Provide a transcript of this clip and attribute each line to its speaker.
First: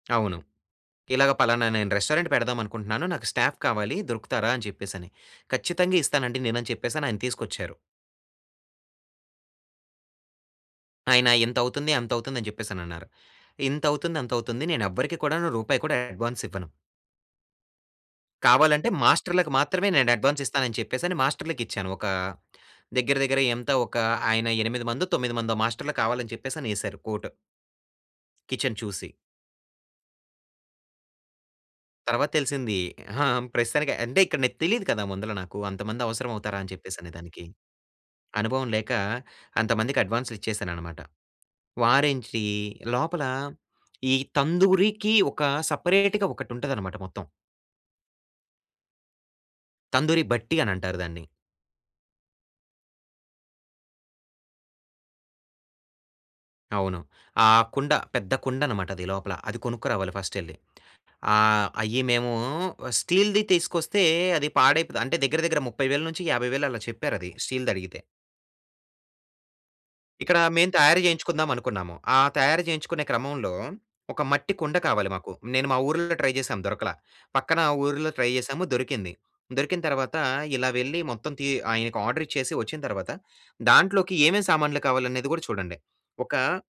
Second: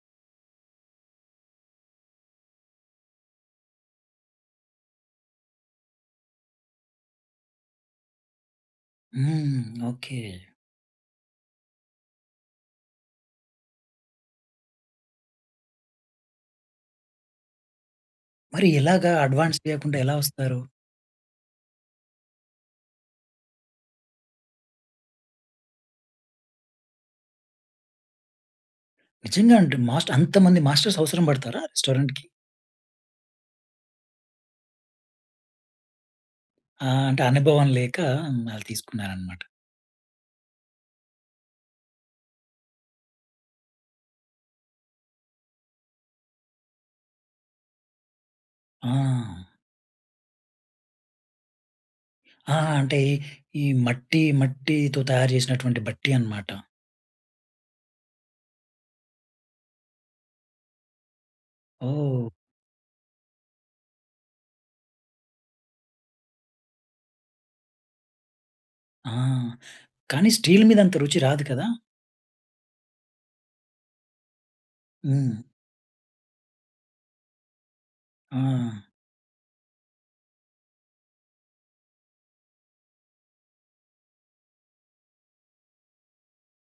Speaker 1: అవును. ఇలాగ పలానా నేను రెస్టారెంట్ పెడదామనుకుంటన్నాను. నాకు స్టాఫ్ కావాలి, దొరుకుతారా అని చెప్పేస‌ని. ఖచ్చితంగా ఇస్తానండి నేనని చెప్పేసనాయన తీసుకొచ్చారు.
Speaker 2: హ్మ్. ఓకే.
Speaker 1: ఆయన ఇంతవుతుంది, అంతవుతుందని చెప్పేసనన్నారు. ఇంతవుతుంది, అంతవుతుంది నేనెవ్వరికి కూడానూ రూపాయి కూడా అడ్వాన్సివ్వను.
Speaker 2: మరి
Speaker 1: కావాలంటే,
Speaker 2: ఎలాగా
Speaker 1: మాస్టర్‌లకు
Speaker 2: అడ్వాన్స్
Speaker 1: మాత్రమే
Speaker 2: లేకుండా ఎలా వస్తారు?
Speaker 1: నేనడ్వాన్సిస్తానని చెప్పే‌సని మాస్టర్‌లకిచ్చాను, ఒకా దెగ్గిర, దెగ్గిర ఎంత ఒకా, ఆయన ఎనిమిది మందో, తొమ్మిది మందో మాస్టర్లు కావాలని చెప్పేస‌నేశారు కోట్. కిచెన్ చూసి.
Speaker 2: నిజంగా అంటున్ మాస్ట్ అంతమంది మాస్టర్స్ అవసరం బడతారా రెస్టారెంట్‌కి?
Speaker 1: తర్వాత తెలిసిందీ. అహా! ప్రస్తుతానికి అంటే, ఇక్కడ నాకు తెలీదు కదా! ముందల నాకు అంతమందవసరమవుతారా అని
Speaker 2: ఆ! అంటే,
Speaker 1: చెప్పేసనేదానికి.
Speaker 2: అనుభవం లేకా వాళ్ళు
Speaker 1: అనుభవం లేకా
Speaker 2: తీసుకున్నారనమాట.
Speaker 1: అంతమందికడ్వాన్సులిచ్చేసాననమాట. వారేంటీ లోపలా, ఈ తందూరీకి ఒకా సపరేట్‌గా ఒకటుంటదనమాట మొత్తం.
Speaker 2: ఆ!
Speaker 1: తందూరి బట్టీ అనంటారు దాన్ని.
Speaker 2: ఆ! ఆ! అంటే, ఈ మట్టీ మట్టీతో తయారు జేసినటువంటి బట్టీ అనమాట.
Speaker 1: అవును. ఆ కుండ, పెద్ద కుండనమాటది లోపల. అది కొనుక్కురావాలి ఫస్టెళ్ళి. ఆహ్, అయ్యి
Speaker 2: ఓహ్!
Speaker 1: మేవూ స్టీల్‌‌ది తీసుకొస్తే అది పాడైపోద అంటే, దగ్గర దగ్గర 30000-50000 అలా చెప్పారది స్టీల్‌దడిగితే.
Speaker 2: ఆ! కానీ
Speaker 1: ఇక్కడా
Speaker 2: స్టీల్
Speaker 1: మేము
Speaker 2: మీదంత
Speaker 1: తయారు
Speaker 2: రుచి రాదు కదా!
Speaker 1: జేయించుకుందామనుకున్నాము. ఆ తయారు చేయించుకునే క్రమంలో, ఒక మట్టి కుండ కావాలి మాకు.
Speaker 2: హ్మ్.
Speaker 1: నేను మా ఊరుల్లో ట్రై జేశాం, దొరకలా. పక్కనా ఊరుల్లో ట్రై జేశాము,
Speaker 2: ఆ!
Speaker 1: దొరికింది. దొరికిన తర్వాతా ఇలా వెళ్ళి మొత్తం తీ ఆయనకి ఆర్డరిచ్చేసి వచ్చిన తర్వాత, దాంట్లోకి ఏవేమి సామాన్లు కావాలనేది గూడా చూడండి, ఒకా